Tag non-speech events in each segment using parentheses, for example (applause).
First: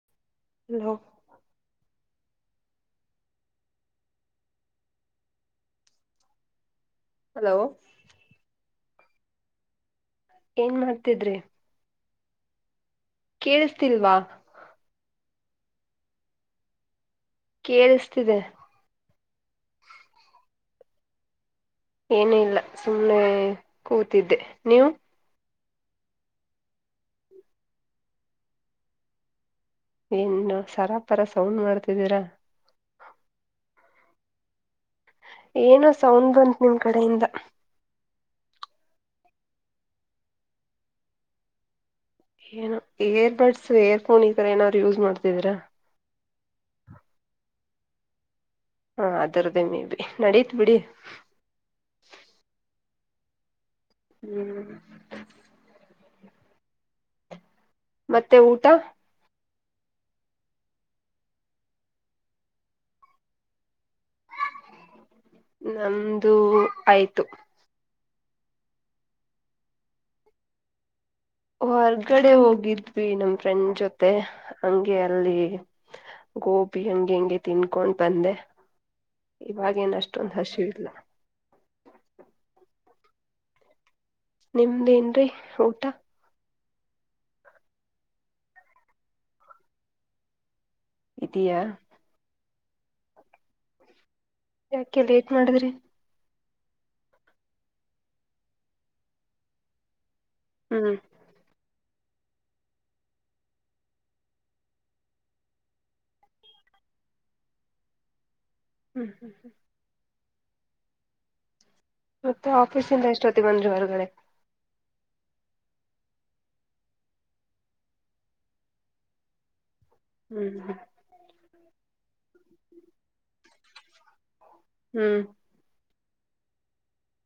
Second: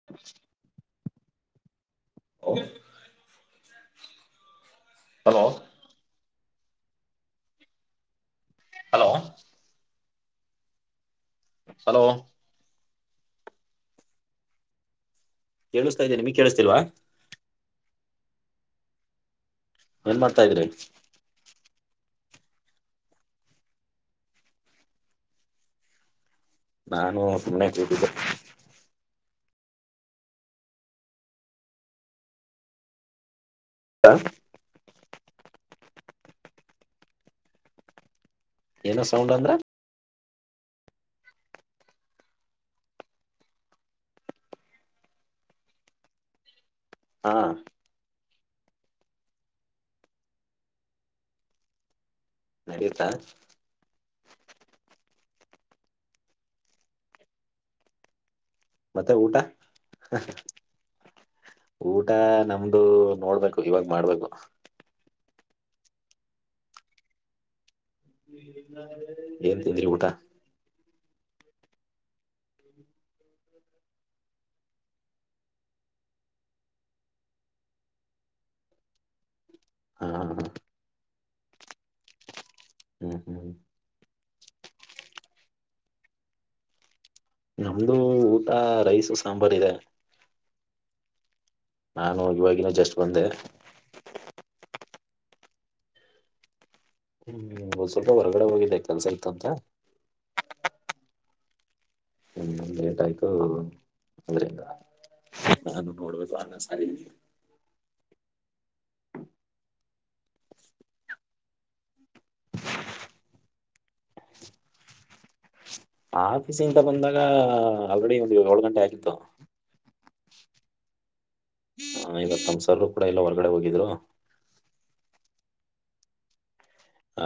ಹ (unintelligible) ಹಲೋ ಹಲ್ hello hello hello ಏನ್ ಮಾಡ್ತಿದ್ರಿ. ಹಲೋ ಕೇಳಿಸ್ತಿಲ್ವಾ. ಕೇಳಿಸ್ತಾ ಇದೆ ನಿಮಗ್ ಕೇಳಿಸ್ತಿಲ್ವಾ. ಕೇಳಿಸ್ತಿದೆ. ಏನ್ ಮಾಡ್ತಾ ಇದ್ರಿ. ಏನಇಲ್ಲ ಸುಮ್ನೇ ಕೂತಿದ್ದೆ ನೀವು. ನಾನು ಸುಮ್ನೆ ಕೂತಿದ್ದೆ. ಏನ್ನೊ ಸರಾ ಪರಾ ಸೌಂಡ್ ಮಾಡ್ತಿದ್ದೀರಾ. ಹಾ ಏನೋ ಸೌಂಡ್ ಬಂತ್ ನಿಮ್ ಕಡೆಯಿಂದ. ಏನೊ ಸೌಂಡ್ ಅಂದ್ರೆ. ಏನೊ ಏರ್ ಬಡ್ಸ್ ಏರ್ಫೋನ್ ಈ ತರ ಏನಾದ್ರು ಯೂಸ್ ಮಾಡ್ತಿದಿರಾ. ಹ್ಮಾ ಹ್ಮ್ ಅದರದ್ದೇ ಮೇ ಬಿ ನಡೀತ್ ಬಿಡಿ. ನಡಿಯುತ್ತಾ. ಹ್ಮ್ ಮತ್ತೆ ಊಟ. ಮತ್ತೆ ಊಟ ಹ್. ಊಟ ನಮ್ದು ನೋಡ್ಬೇಕು ಇವಾಗ್ ಮಾಡ್ಬೇಕು. ನಮ್ದು ಆಯ್ತು. ಏನ್ತಿಂದ್ರಿ ಊಟ. ಹೊರ್ಗಡೆ ಹೋಗಿದ್ವಿ ನಮ್ ಫ್ರೆಂಡ್ ಜೊತೆ ಹಂಗೆ ಅಲ್ಲಿ ಗೋಬಿ ಹಂಗೆ ಹಂಗೆ ತಿನ್ಕೊಂಡ್ ಬಂದೆ. ಇವಾಗೇನ ಹಾ ಹಾ ಅಷ್ಟೊಂದು ಹಾ ಹಶಿವಿಲ್ಲ. ಹ್ಮ್ ಹ್ಮ್. ನಿಮ್ದೇನ್ರಿ ಊಟ. ನಮ್ದು ಊಟ ರೈಸ್ ಸಾಂಬಾರ್ ಇದೆ. ಇದಿಯಾ. ನಾನು ಇವಾಗಿನು ಜಸ್ಟ್ ಬಂದೆ. ಯಾಕೆ ಲೇಟ್ ಮಾಡದ್ರಿ. ಹ್ಮ್ ಒದ್ ಸ್ವಲ್ಪ ಹೊರಗಡೆ ಹೋಗಿದ್ದೆ ಕೆಲ್ಸ ಇತ್ತುಂತ. ಹ್ಮ್ ಹ್ಮ ಲೇಟ್ ಆಯ್ತು ಅದ್ರಿಂದ. ನಾನು ನೋಡಬೇಕು ಅನ್ನ ಸಾರ್ ಹ್ಞ ಹ್ಞೂ ಹ್ಞ ಮತ್ತೆ ಆಫೀಸ್ ಇಂದ ಎಷ್ಟೊತ್ತಗ್ ಬಂದ್ರಿ ಹೊರ್ಗಡೆ. ಆಫೀಸಿಂದ ಬಂದಾಗಾ ಆಲ್ರೆಡಿ ಒಂದು ಏಳು ಗಂಟೆ ಆಗಿತ್ತು. ಹ್ಮ್ ಹ್ಮ್ ಹ ಇವತ್ ಸರ್ರು ಕೂಡ ಇಲ್ಲ ಹೊರಗಡೆ ಹೋಗಿದ್ರು. ಹ್ಮ್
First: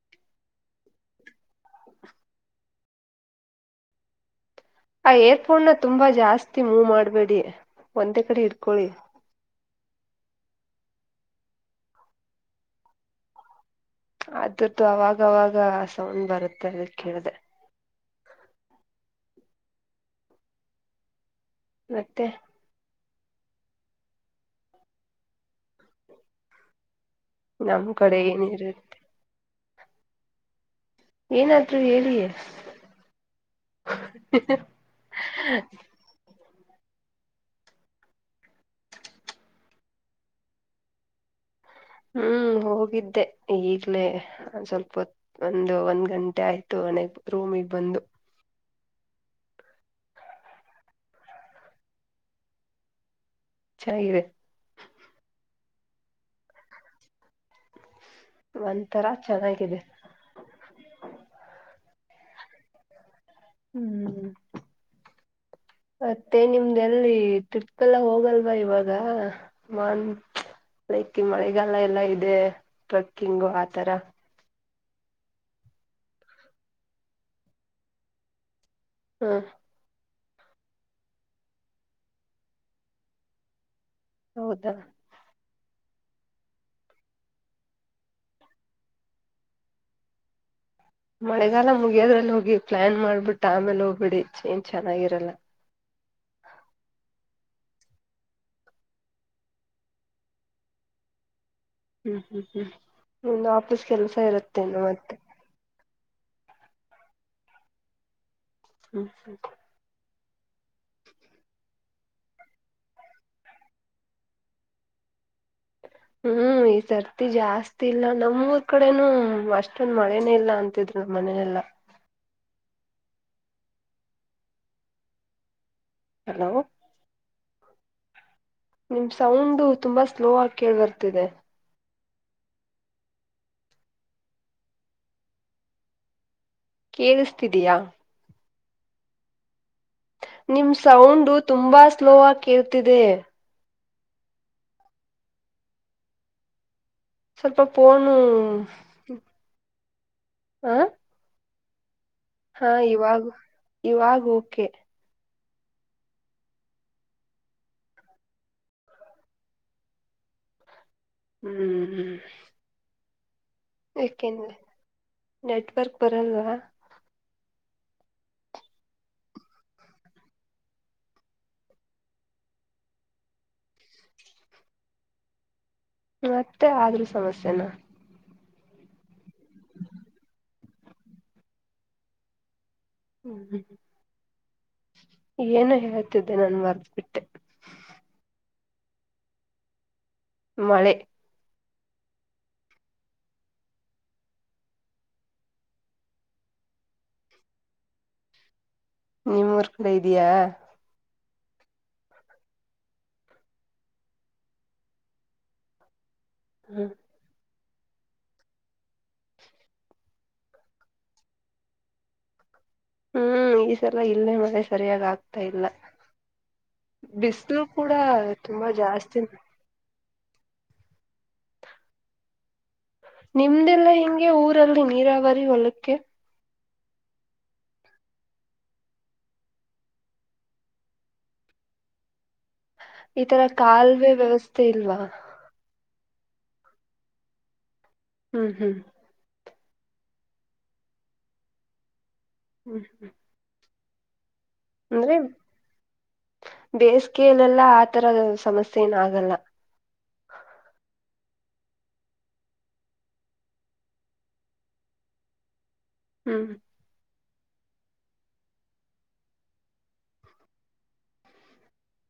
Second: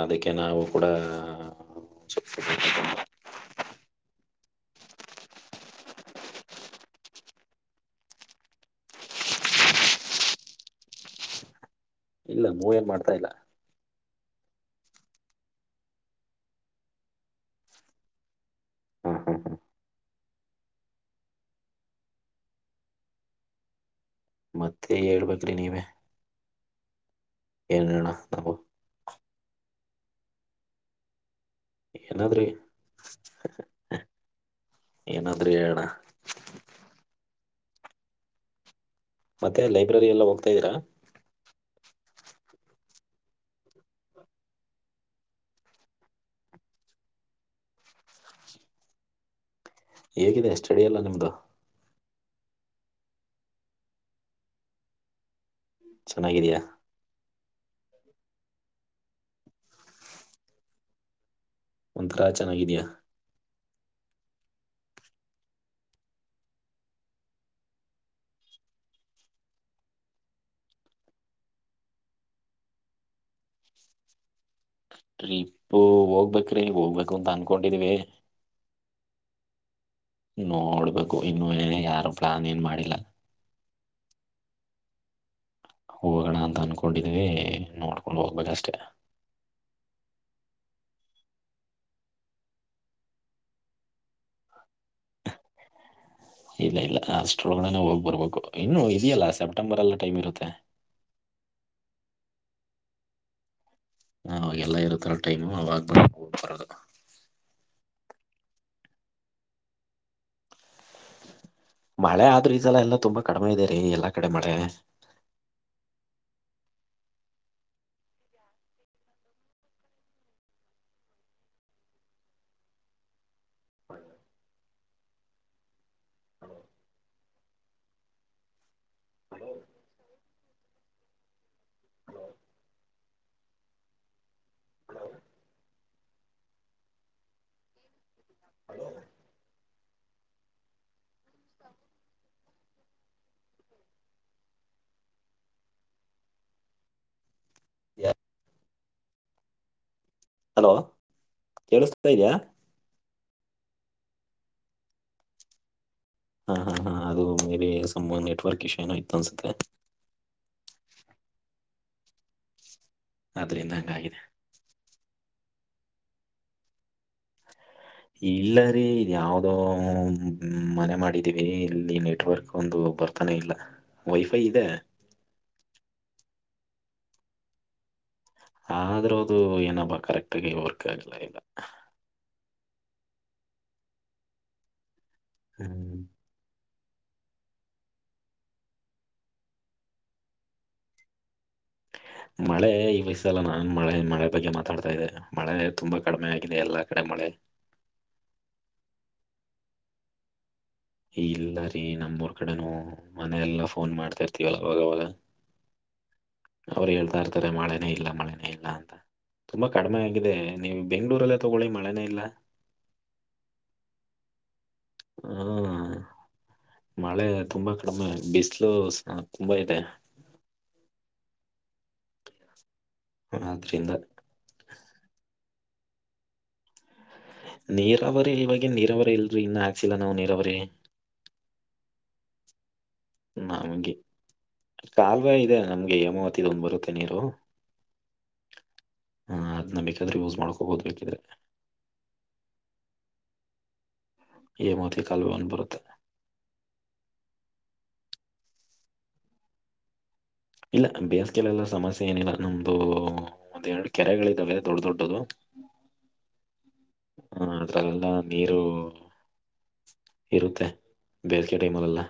ಅದಕ್ಕೆ ನಾವು ಕೂಡ ಆ ಏರ್ಫೋನ್ ನ ತುಂಬಾ ಜಾಸ್ತಿ ಮೂವ್ ಮಾಡಬೇಡಿ ಒಂದೇ ಕಡೆ ಇಡ್ಕೊಳಿ. ಇಲ್ಲ ಮೂವ್ ಏನ್ ಮಾಡ್ತಾ ಇಲ್ಲ. ಅದುರ್ದು ಅವಾಗವಾಗ ಸೌಂಡ್ ಬರುತ್ತೆ ಅದಕ್ ಹೇಳದೆ. ಹ್ಮ ಹ್ಮ ಹ್ಮ್ ಮತ್ತೆ ಮತ್ತೆ ಹೇಳ್ಬೇಕ್ರಿ ನೀವೇ. ಏನ್ ನಮ್ಮ್ ಹೇಳಣ ಕಡೆ ನಾವು ಏನಿರೆ. ಏನಾದ್ರೂ ಹೇಳೀ ಏನಾದ್ರಿ ಹ ಹ ಏನಾದ್ರೂ ಹೇಳಣ ಮತ್ತೆ ಲೈಬ್ರರಿ ಎಲ್ಲ ಹೋಗ್ತಾ ಇದೀರಾ. ಹ್ಮ್ ಹೋಗಿದ್ದೆ ಈಗ್ಲೇ ಒನ್ ಸ್ವಲ್ಪೋತ್ ಒಂದು ಒಂದ್ ಗಂಟೆ ಆಯ್ತು ಒನೆಗ್ ರೂಮಿಗ್ ಬಂದು. ಹೇಗಿದೆ ಸ್ಟಡಿ ಎಲ್ಲ ನಿಮ್ದು. ಚನಗಿದೆ ಚೆನಾಗಿದಿಯಾ. ಒಂತರಾ ಚೆನಾಗಿದೆ. ಒಂಥರಾ ಚೆನಾಗಿದ್ಯಾ. ಹ್ಮ್ ಮತ್ತೆ ನಿಮ್ದ್ ಎಲ್ಲಿ ಟ್ರಿಪ್ ಎಲ್ಲ ಹೋಗಲ್ವಾ ಇವಾಗಾ. ಮನ್ ಲೈಕ್ ಮಳೆಗಾಲ ಎಲ್ಲಾ ಇದೆ ಟ್ರಕ್ಕಿಂಗು ಆತರ. ಟ್ರಿಪ್ ಹೋಗ್ಬೇಕ್ರೀ ಹೋಗ್ಬೇಕು ಅಂತ ಅನ್ಕೊಂಡಿದಿವೀ. ಹಾಂ ನೋಡ್ಬೇಕು ಇನ್ನು ಏನ ಯಾರು ಪ್ಲಾನ್ ಏನ್ ಮಾಡಿಲ್ಲ. ಹೌದಾ. ಹೋಗೋಣ ಅಂತ ಅನ್ಕೊಂಡಿದ್ವಿ ನೋಡ್ಕೊಂಡ್ ಹೋಗ್ಬೇಕಷ್ಟೇ. ಮಳೆಗಾಲ ಮುಗಿಯೋದ್ರಲ್ಲಿ ಹೋಗಿ ಪ್ಲಾನ್ ಮಾಡ್ಬಿಟ್ಟು ಆಮೇಲೆ ಹೋಗ್ಬಿಡಿ ಏನ್ ಚೆನ್ನಾಗಿರಲ್ಲ. ಇಲ್ಲ ಇಲ್ಲ ಅಷ್ಟೊರ ಒಳಗಡೆನೆ ಹೋಗ ಬರಬೇಕು ಇನ್ನು ಇದೆಯಲ್ಲ ಸೆಪ್ಟೆಂಬರ್ ಅಲ್ಲೂ ಟೈಮ್ ಇರುತ್ತೆ. ಹ್ಮ್ ಹ್ಮ್ ಹ್ಮ್ ನಿನ್ನ ಆಫೀಸ್ ಕೆಲ್ಸ ಇರತ್ತೆನು ಮತ್ತೆ. ಟೈಮ್ ಅವಾಗ್ದ (inaudible) ಹೋಗಾಕ ಆಗಲ್ಲ (unintelligible) ಮಳೆ ಆದ್ರೂ ಈಸಲ್ಲ ಎಲ್ಲಾ ತುಂಬಾ ಕಡಿಮೆ ಇದೆ ರೀ ಎಲ್ಲಾ ಕಡೆ ಮಳೆ ಹ್ಮ್ ಈ ಸರ್ತಿ ಜಾಸ್ತಿ ಇಲ್ಲ ನಮ್ಮೂರ್ ಕಡೆನೂ ಅಷ್ಟೊಂದ ಮಳೆನೇ ಇಲ್ಲ ಅಂತಿದರು ಮನೆಯ ಎಲ್ಲ (inaudible) ಹಲೋ ನಿಮ್ ಸೌಂಡು ತುಂಬಾ ಸ್ಲೋ ಆಗಿ ಕೇೇಳಬರ್ತಿದೆ. ಕೇಳಿಸ್ತಿದಯಾ ನಿಮ್ಮ ಸೌಂಡು ತುಂಬಾ ಸ್ಲೋ ಆಕಿ ಕೇಳತಿದೆ. ಸ್ವಲ್ಪ ಪೋನು..... ಹಲೋ (inaudible) ಕೇಳಸ್ತಾ ಇದೆಯಾ. ಹಾ ಇವಾಗ ಇವಾಗ ಓಕೆ. ಹಾ ಹಾ ಹಾ ಅದು ಮೇಬಿ ಸಂಒನ್ ನೆಟ್ವರ್ಕ್ ಇಶೂ ಏನೋ ಇತ್ತು ಅನ್ಸುತ್ತೆ. ಹ್ಮ್ ಹ್ಮ್ ಅದ್ರಿನ್ ಏಕೆಂದ್ರೆ (inaudible) ನೆಟ್ವರ್ಕ್ ಬರಲ್ವಾ? ಇಲ್ಲ ರೀ ಇದ್ ಯಾವದೋ ಮನೆ ಮಾಡಿದೀವಿ ಇಲ್ಲಿ ನೆಟ್ವರ್ಕ್ ಒಂದು ಬರ್ತಿಲ್ಲ ಬರ್ತಾನೆ ಇಲ್ಲ (inaudible) ವೈಫೈ ಇದೆ. ಮತ್ತೆ ಆದ್ರೂ ಸಮಸ್ಯೆನಾ? ಆದ್ರೂ ಅದು ಏನಬ ಕರೆಕ್ಟ್ ಆಗಿ ವರ್ಕ್ ಆಗ್ಲ ಇಲ್ಲ ಹ್ಮ್ ಹ್ಮ್ ಹ್ಮ ಏನು ಹ್ಮ್ ಹೇಳ್ತಿದ್ದೆ ನಾನ ಮರ್ತ ಬಿಟ್ಟೆ. ಮಳೆ (inaudible) ಮಳೆ ಈ ವಯಸ್ಸಲ್ಲ ನಾನ್ ಮಳೆ ಮಳೆ ಬಗ್ಗೆ ಮಾತಾಡ್ತಾ ಇದೆ ಮಳೆ ತುಂಬಾ ಕಡಿಮೆ ಆಗಿದೆ ಎಲ್ಲಾ ಕಡೆ ಮಳೆ ನಿಮ್ಮೂಊರ್ ಕಡೆ ಇದಿಯಾ? ಇಲ್ಲ ರೀ ನಮ್ಮಊರ್ ಕಡೆನು ಮನೆಯೆಲ್ಲಾ ಫೋನ್ ಮಾಡ್ತಾ ಇರ್ತಿವಲ್ಲ ಅವಾಗವಾಗ (inaudible) ಅವ್ರು ಹೇಳ್ತಾ ಇರ್ತಾರೆ ಮಳೆನೇ ಇಲ್ಲ ಮಳೆನೇ ಇಲ್ಲ ಅಂತಾ ತುಂಬಾ ಕಡಿಮೆ ಆಗಿದೆ ನೀವು ಬೆಂಗ್ಗಳೂರಲ್ಲೇ ತಗೊಳ್ಳಿ ಮಳೆನೇ ಇಲ್ಲ ಹ್ಮ್ ಈ ಸಲ ಇಲ್ಲೇ ಮಳೆ ಸರಿಯಾಗಿ ಆಗ್ತಾ ಇಲ್ಲ. ಹ್ಮ್ ಮಳೆ ಬಿಸಲು ತುಂಬಾ ಕೂಡ ಕಡಿಮೆ ತುಂಬಾ ಬಿಸಿಲು ಜಾಸ್ತಿನೆ. ತುಂಬಾ ಇದೆ ನಿಮ್ದೆಲ್ಲ ಆದ್ರಿಂದ ಹೆಂಗೆ ಊರಲ್ಲಿ ನೀರಾವರಿ ಹೊಲಕ್ಕೆ. ನೀರಾವರಿ ಇವಾಗ ನೀರಾವರಿ ಇಲ್ರಿ ಇನ್ನು ಹಾಕ್ಸಿಲ್ಲ ನಾವು ನೀರಾವರಿ. ಈ ತರ ನಾವ ಹಂಗೆ (inaudible) ನಮ್ಗೆ ಕಾಲುವೆ ವ್ಯವಸ್ಥೆ ಇಲ್ವಾ ಕಾಲ್ವೆ ಇದೆ ನಮ್ಗೆ ಹೇಮಾವತಿದೊಂದ ಬರುತ್ತೆ ನೀರು ಹ್ಮ್ ಹ್ಮ್ ಹ ಅದ್ನ ಬೇಕಾದ್ರೆ ಯೂಸ್ ಮಾಡ್ಕೋಬಹುದು ಬೇಕಿದ್ರೆ. ಹ್ಮ್ ಹ್ಮ್ ಹೇಮಾವತಿ ಕಾಲುವೆ ಒಂದ ಬರುತ್ತೆ. ಬೇಸಿಗೆಯಲೆಲ್ಲಾ ಆತರದ ಸಮಸ್ಯೆ ಏನ ಆಗಲ್ಲ. ಇಲ್ಲ ಬೇಸಿಗೆಲೆಲ್ಲ ಸಮಸ್ಯೆ ಏನಿಲ್ಲ ನಮ್ದು ಒಂದ ಎರಡು ಕೆರೆಗಳಿದ್ದಾವೆ ದೊಡ್ಡ ದೊಡ್ಡದು. (inaudible) ಹ್ಮ್ ಹಾ ಅದ್ರಗೆಲ್ಲ ನೀರು ಇರುತ್ತೆ ಬೇಸಿಗೆ ಟೈಮಲ್ಲೆಲ್ಲ.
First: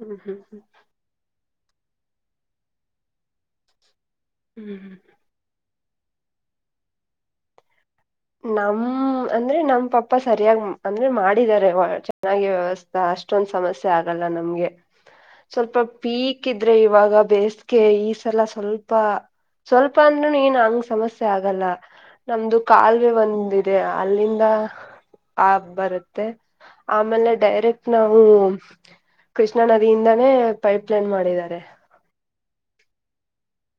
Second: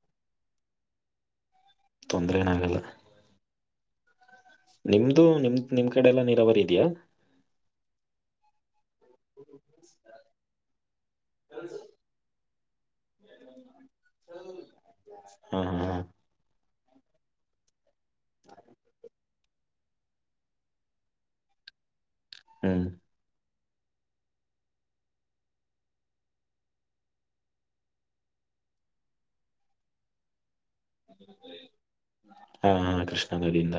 ಹ್ಮ್ ಹ್ಮ್ ಹ್ಮ್ ತೊಂದ್ರೆ ಎನ್ ಆಗಲ್ಲ. ಹ್ಮ್ ಹ್ಮ್ ನಿಮ್ದು ನಿಮ್ ನಿಮ್ ಕಡೆ ಎಲ್ಲಾ ನೀರಾವರಿ ಇದ್ಯಾ. ನಮ್ ಅಂದ್ರೆ ನಮ್ ಪಪ್ಪ ಸರಿಯಾಗಿಮ್ ಅಂದ್ರೆ ಮಾಡಿದಿದ್ದಾರೆ ಚೆನ್ನಾಗಿ ವ್ಯವಸ್ಥೆ ಹ ಅಷ್ಟೊಂದ್ ಸಮಸ್ಯೆ ಆಗಲ್ಲ ನಮ್ಗೆ ಹಾ ಸ್ವಲ್ಪ ಹಾ ಹಾ ಪೀಕ್ ಸಿಕ್ಕಿದ್ರೆ ಇವಾಗ ಬೇಸಗೆ ಈ ಸಲ ಸ್ವಲ್ಪ ಸ್ವಲ್ಪ ಅಂದ್ರುನು ಏನ್ ಹಂಗ್ ಸಮಸ್ಯೆ ಆಗಲ್ಲ ನಮ್ದು ಹ್ಮ್ ಕಾಲು ಬಂದಿದೆ ಅಲ್ಲಿಂದ ಆ ಬರುತ್ತೆ ಆಮೇಲೆ ಡೈರೆಕ್ಟ್ ನಾವು ಕೃಷ್ಣಾ ನದಿಯಿಂದಾನೇ ಪೈಪ್ ಲೈನ್ ಮಾಡಿದ್ದಾರೆ ಹಾ ಹಾ ಕೃಷ್ಣ ನದಿಯಿಂದ.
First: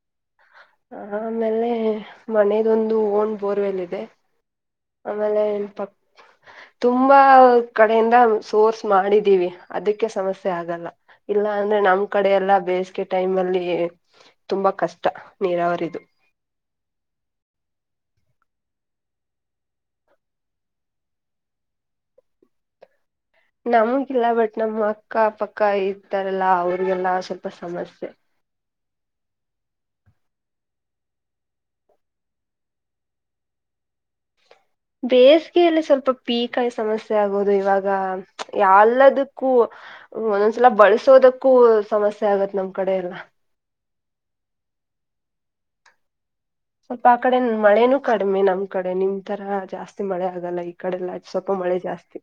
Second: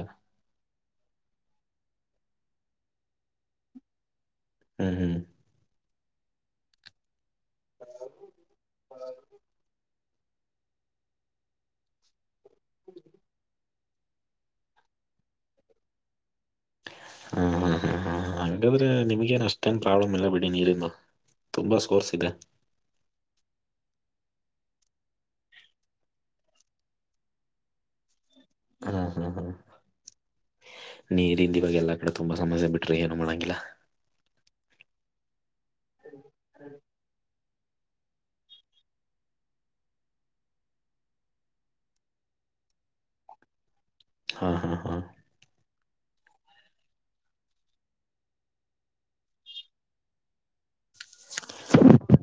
ಆಮೇಲೆ ಮನೆದೊಂದು ಓನ್ ಬೋರ್ವೆಲ್ ಇದೆ. ಹ್ಮ್ ಹ್ಮ್ ಆಮೇಲೆ ಪಪ್ ತುಂಬಾ ಕಡೆಯಿಂದ ಸೋರ್ಸ್ ಮಾಡಿದೀವಿ ಅದಕ್ಕೆ ಸಮಸ್ಯೆ ಆಗಲ್ಲ ಇಲ್ಲ ಅಂದ್ರೆ ನಮ್ ನಮ್ಕಡೆ ಎಲ್ಲ ಬೇಸಿಗೆ ಟೈಮ್ ಅಲ್ಲಿ ತುಂಬಾ ಕಷ್ಟ ನೀರಾವರಿದು. ಹಾ ಹ ಹಾ ಹಾ ಹಾಗಂಗಾದ್ರೆ ನಿಮ್ಗೇನ್ ಅಷ್ಟೇನ್ ಪ್ರಾಬ್ಲಮ್ ಇಲ್ಲ ಬಿಡಿ ನೀರಿಂದು. ತುಂಬಾ ಸ್ಕೋರ್ಸ್ ಇದೆ. ನಮಗಿಲ್ಲ ಬಟ್ ನಮ್ಮ ಅಕ್ಕ ಪಕ್ಕ ಇರ್ತಾರಲ್ಲಾ ಅವ್ರಿಗೆಲ್ಲ ಸ್ವಲ್ಪ ಸಮಸ್ಯೆ. ಹಾ ಹಾ ಹಾ ನೀರಿಂದ ಇವಾಗ ಎಲ್ಲಾ ಕಡೆ ತುಂಬಾ ಸಮಸ್ಯೆ ಬಿಟ್ರಿ ಏನು ಮಾಡಂಗಿಲ್ಲಾ. ಬೇಸಿಗೆಯಲ್ಲೆ ಸ್ವಲ್ಪ ಪೀಕಾಯಿ ಸಮಸ್ಯೆ ಆಗೋದು ಇವಾಗ ಎಲ್ಲದಕ್ಕೂ ಒಂದೊಂದ್ಸಲ ಬಳ್ಸೋದಕ್ಕೂ ಸಮಸ್ಯೆ ಆಗತ್ ನಮ್ ಕಡೆ ಎಲ್ಲಾ. ಹಾ ಹಾ ಹಾ ಸ್ವಲ್ಪ ಆ ಕಡೆ ಮಳೇನೂ ಕಡಿಮೆ ನಮ್ ಕಡೆ ನಿಮ್ ತರಾ ಜಾಸ್ತಿ ಮಳೆ ಆಗಲ್ಲ ಈಗ ಕಡೆಲ್ಲ ಸ್ವಲ್ಪ ಮಳೆ ಜಾಸ್ತಿ.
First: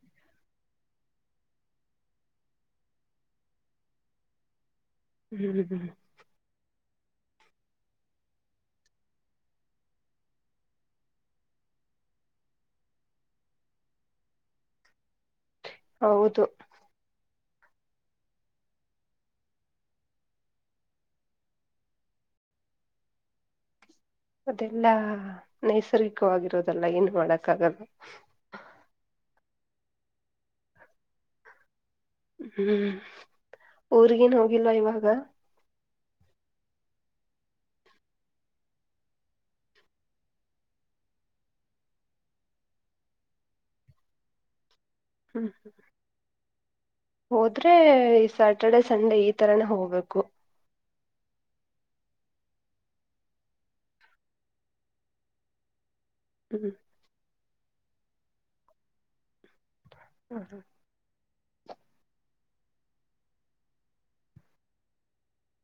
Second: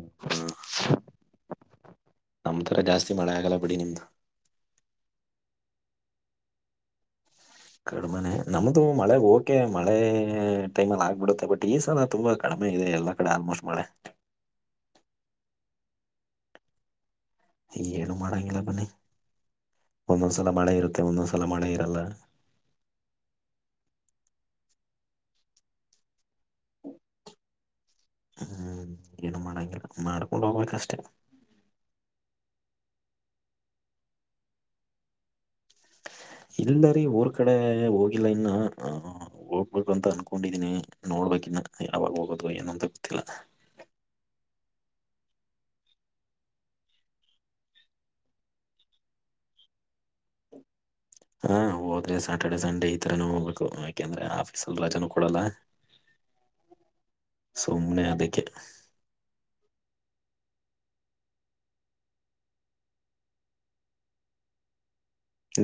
ನಮ್ಮ್ ತರ ಜಾಸ್ತಿ ಮಳೆ ಆಗಲ್ಲ ಬಿಡಿ ನಿಮ್ದು. ಹ್ ಹ ಹ್ ಕಡಿಮೆನೆ ನಮ್ದು ಮಳೆ ಹಓಕೆ ಮಳೇ ಟೈಮಲ್ಲಿ ಆಗ್ಬಿಡುತ್ತೆ ಬಟ್ ಈಸಲ ತುಂಬಾ ಕಡಿಮೆ ಇದೆ ಎಲ್ಲಾ ಕಡೆ ಆಲ್ಮೋಸ್ಟ್ ಮಳೆ. ಹೌದು ಏನು ಮಾಡಂಗಿಲ್ಲ ಬನ್ನಿ ಒಂದೊಂದ್ ಸಲ ಮಳೆ ಇರುತ್ತೆ ಒಂದೊಂದ್ಸಲ ಮಳೆ ಇರಲ್ಲ. ಅದೆಲ್ಲಾ ನೈಸರ್ಗಿಕವಾಗಿರೋದಲ್ಲ ಏನ್ ಮಾಡಕ್ಕ ಆಗಲ್ಲ. ಹ್ಮ್ ಏನು ಮಾಡಂಗಿಲ್ಲ ಮಾಡ್ಕೊಂಡು ಹೋಗ್ಬೇಕ ಅಷ್ಟೇ. ಹ್ಮ್ ಊರ್ಗೇನ್ ಹೋಗಿಲ್ವ ಇವಾಗ. ಇಲ್ಲ ರೀ ಊರ್ ಕಡೆ ಹೋಗಿಲ್ಲ ಇನ್ನು ಹೋಗ್ಬಕು ಅಂತ ಅನ್ಕೊಂಡಿದೀನಿ ನೋಡ್ಬೇಕಿನ್ನ ಯಾವಾಗ ಹೋಗೋದು ಏನಂತ ಗೊತ್ತಿಲ್ಲ. ಹ್ಞೂ ಹ್ಞ ಹೋದ್ರೆ ಈ ಸ್ಯಾಟರ್ಡೆ ಸಂಡೇ ಈ ತರಾನ ಹೋಗ್ಬೇಕು. ಹಾ ಹೋದ್ರೆ ಸಾಟರ್ಡೆ ಸಂಡೆ ಈ ತರನು ಹೋಗ್ಬೇಕು ಯಾಕೆಂದ್ರೆ ಆಫೀಸಲ್ ರಜಾನೂ ಕೊಡಲ್ಲ. (inaudible) ಹ್ಮ್ ಸುಮ್ನೇ ಅದಿಕ್ಕೆ. ಹ್ಮ ಹಾ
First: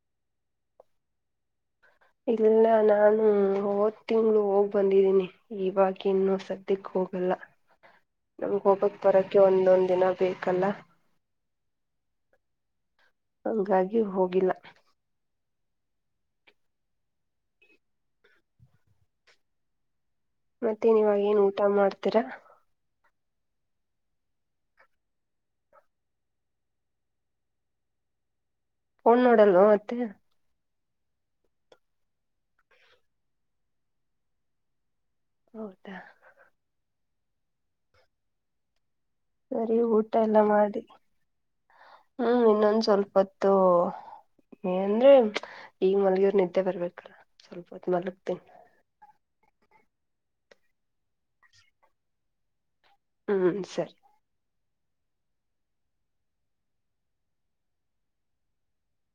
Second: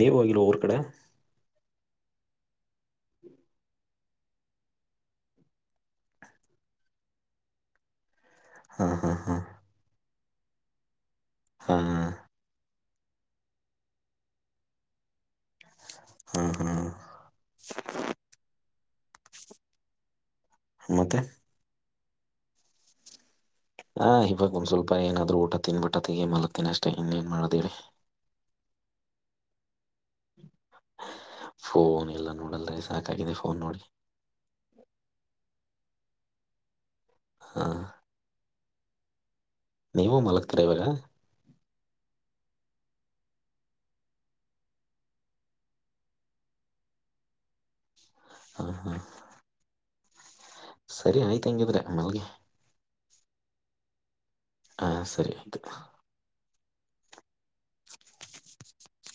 ನೀವುಹೋಗಿಲ್ವಊರ್ ಕಡೆ ಇಲ್ಲ ನಾನು ಹೊದ ತಿಂಗಳು ಹೋಗ್ ಬಂದಿದ್ದೀನಿ. ಇವಾಗ ಇನ್ನೂ ಸದ್ಯಕ್ಕೆ ಹೋಗಲ್ಲಾ ನಮ್ಗ್ ಹಾ ಹೋಗಕ್ ಹಾ ಹಾ ಬರಕ್ಕೆ ಒಂದೊಂದ್ ದಿನ ಬೇಕಲ್ಲಾ ಹಾ (inaudible) ಹಂಗಾಗಿ ಹೋಗಿಲ್ಲ. ಹ್ಮ ಹ್ಮ (inaudible) ಮತ್ತೆ ಇವಾಗ ಏನ್ ಊಟ ಮಾಡ್ತೀರಾ ಹಾ, ಇವಾಗ ಒಂದ್ ಸ್ವಲ್ಪ ಏನಾದ್ರು ಊಟ ತಿನ್ಬಿಟ್ಟ ತೆಗಿ ಮಲಗತಿನಿಅಷ್ಟೇ ಇನ್ನೇಏನ್ ಮಾಡದೇಳಿ. ಪೋನ್ ನೋಡಲ್ವ ಮತ್ತೆ ಫೋನ್ ಎಲ್ಲಾ ನೋಡಲ್ರಿ ಸಾಕಾಗಿದೆ ಫೋನ್ ನೋಡಿ. ಹೌದಾ!, ಹಾ, ಸರಿ ಊಟ ನೀವು ಎಲ್ಲಾ ಮಲಗ್ತೀರಾ ಮಾಡಿ ಇವಾಗ ಹ್ಮ್, ಇನ್ನೊಂದ ಸ್ವಲ್ಪತ್ತು- ಅಂದ್ರೆ ಈಗ ಮಲ್ಗಿದರ್ ನಿದ್ದೆ ಬರ್ಬೇಕಲ್ಲ ಸ್ವಲ್ಪ ಹೊತ್ತುಮಲಗ್ ತಿನಿ. ಹ್ಮ ಹ್ಮ (inaudible) ಸರಿ ಆಯ್ತ ಹಂಗಾದ್ರೆ ಮಲ್ಗಿ ಹ್ಮ್, ಸರಿ ಹಾ, ಸರಿಆಯ್ತು. (unintelligible)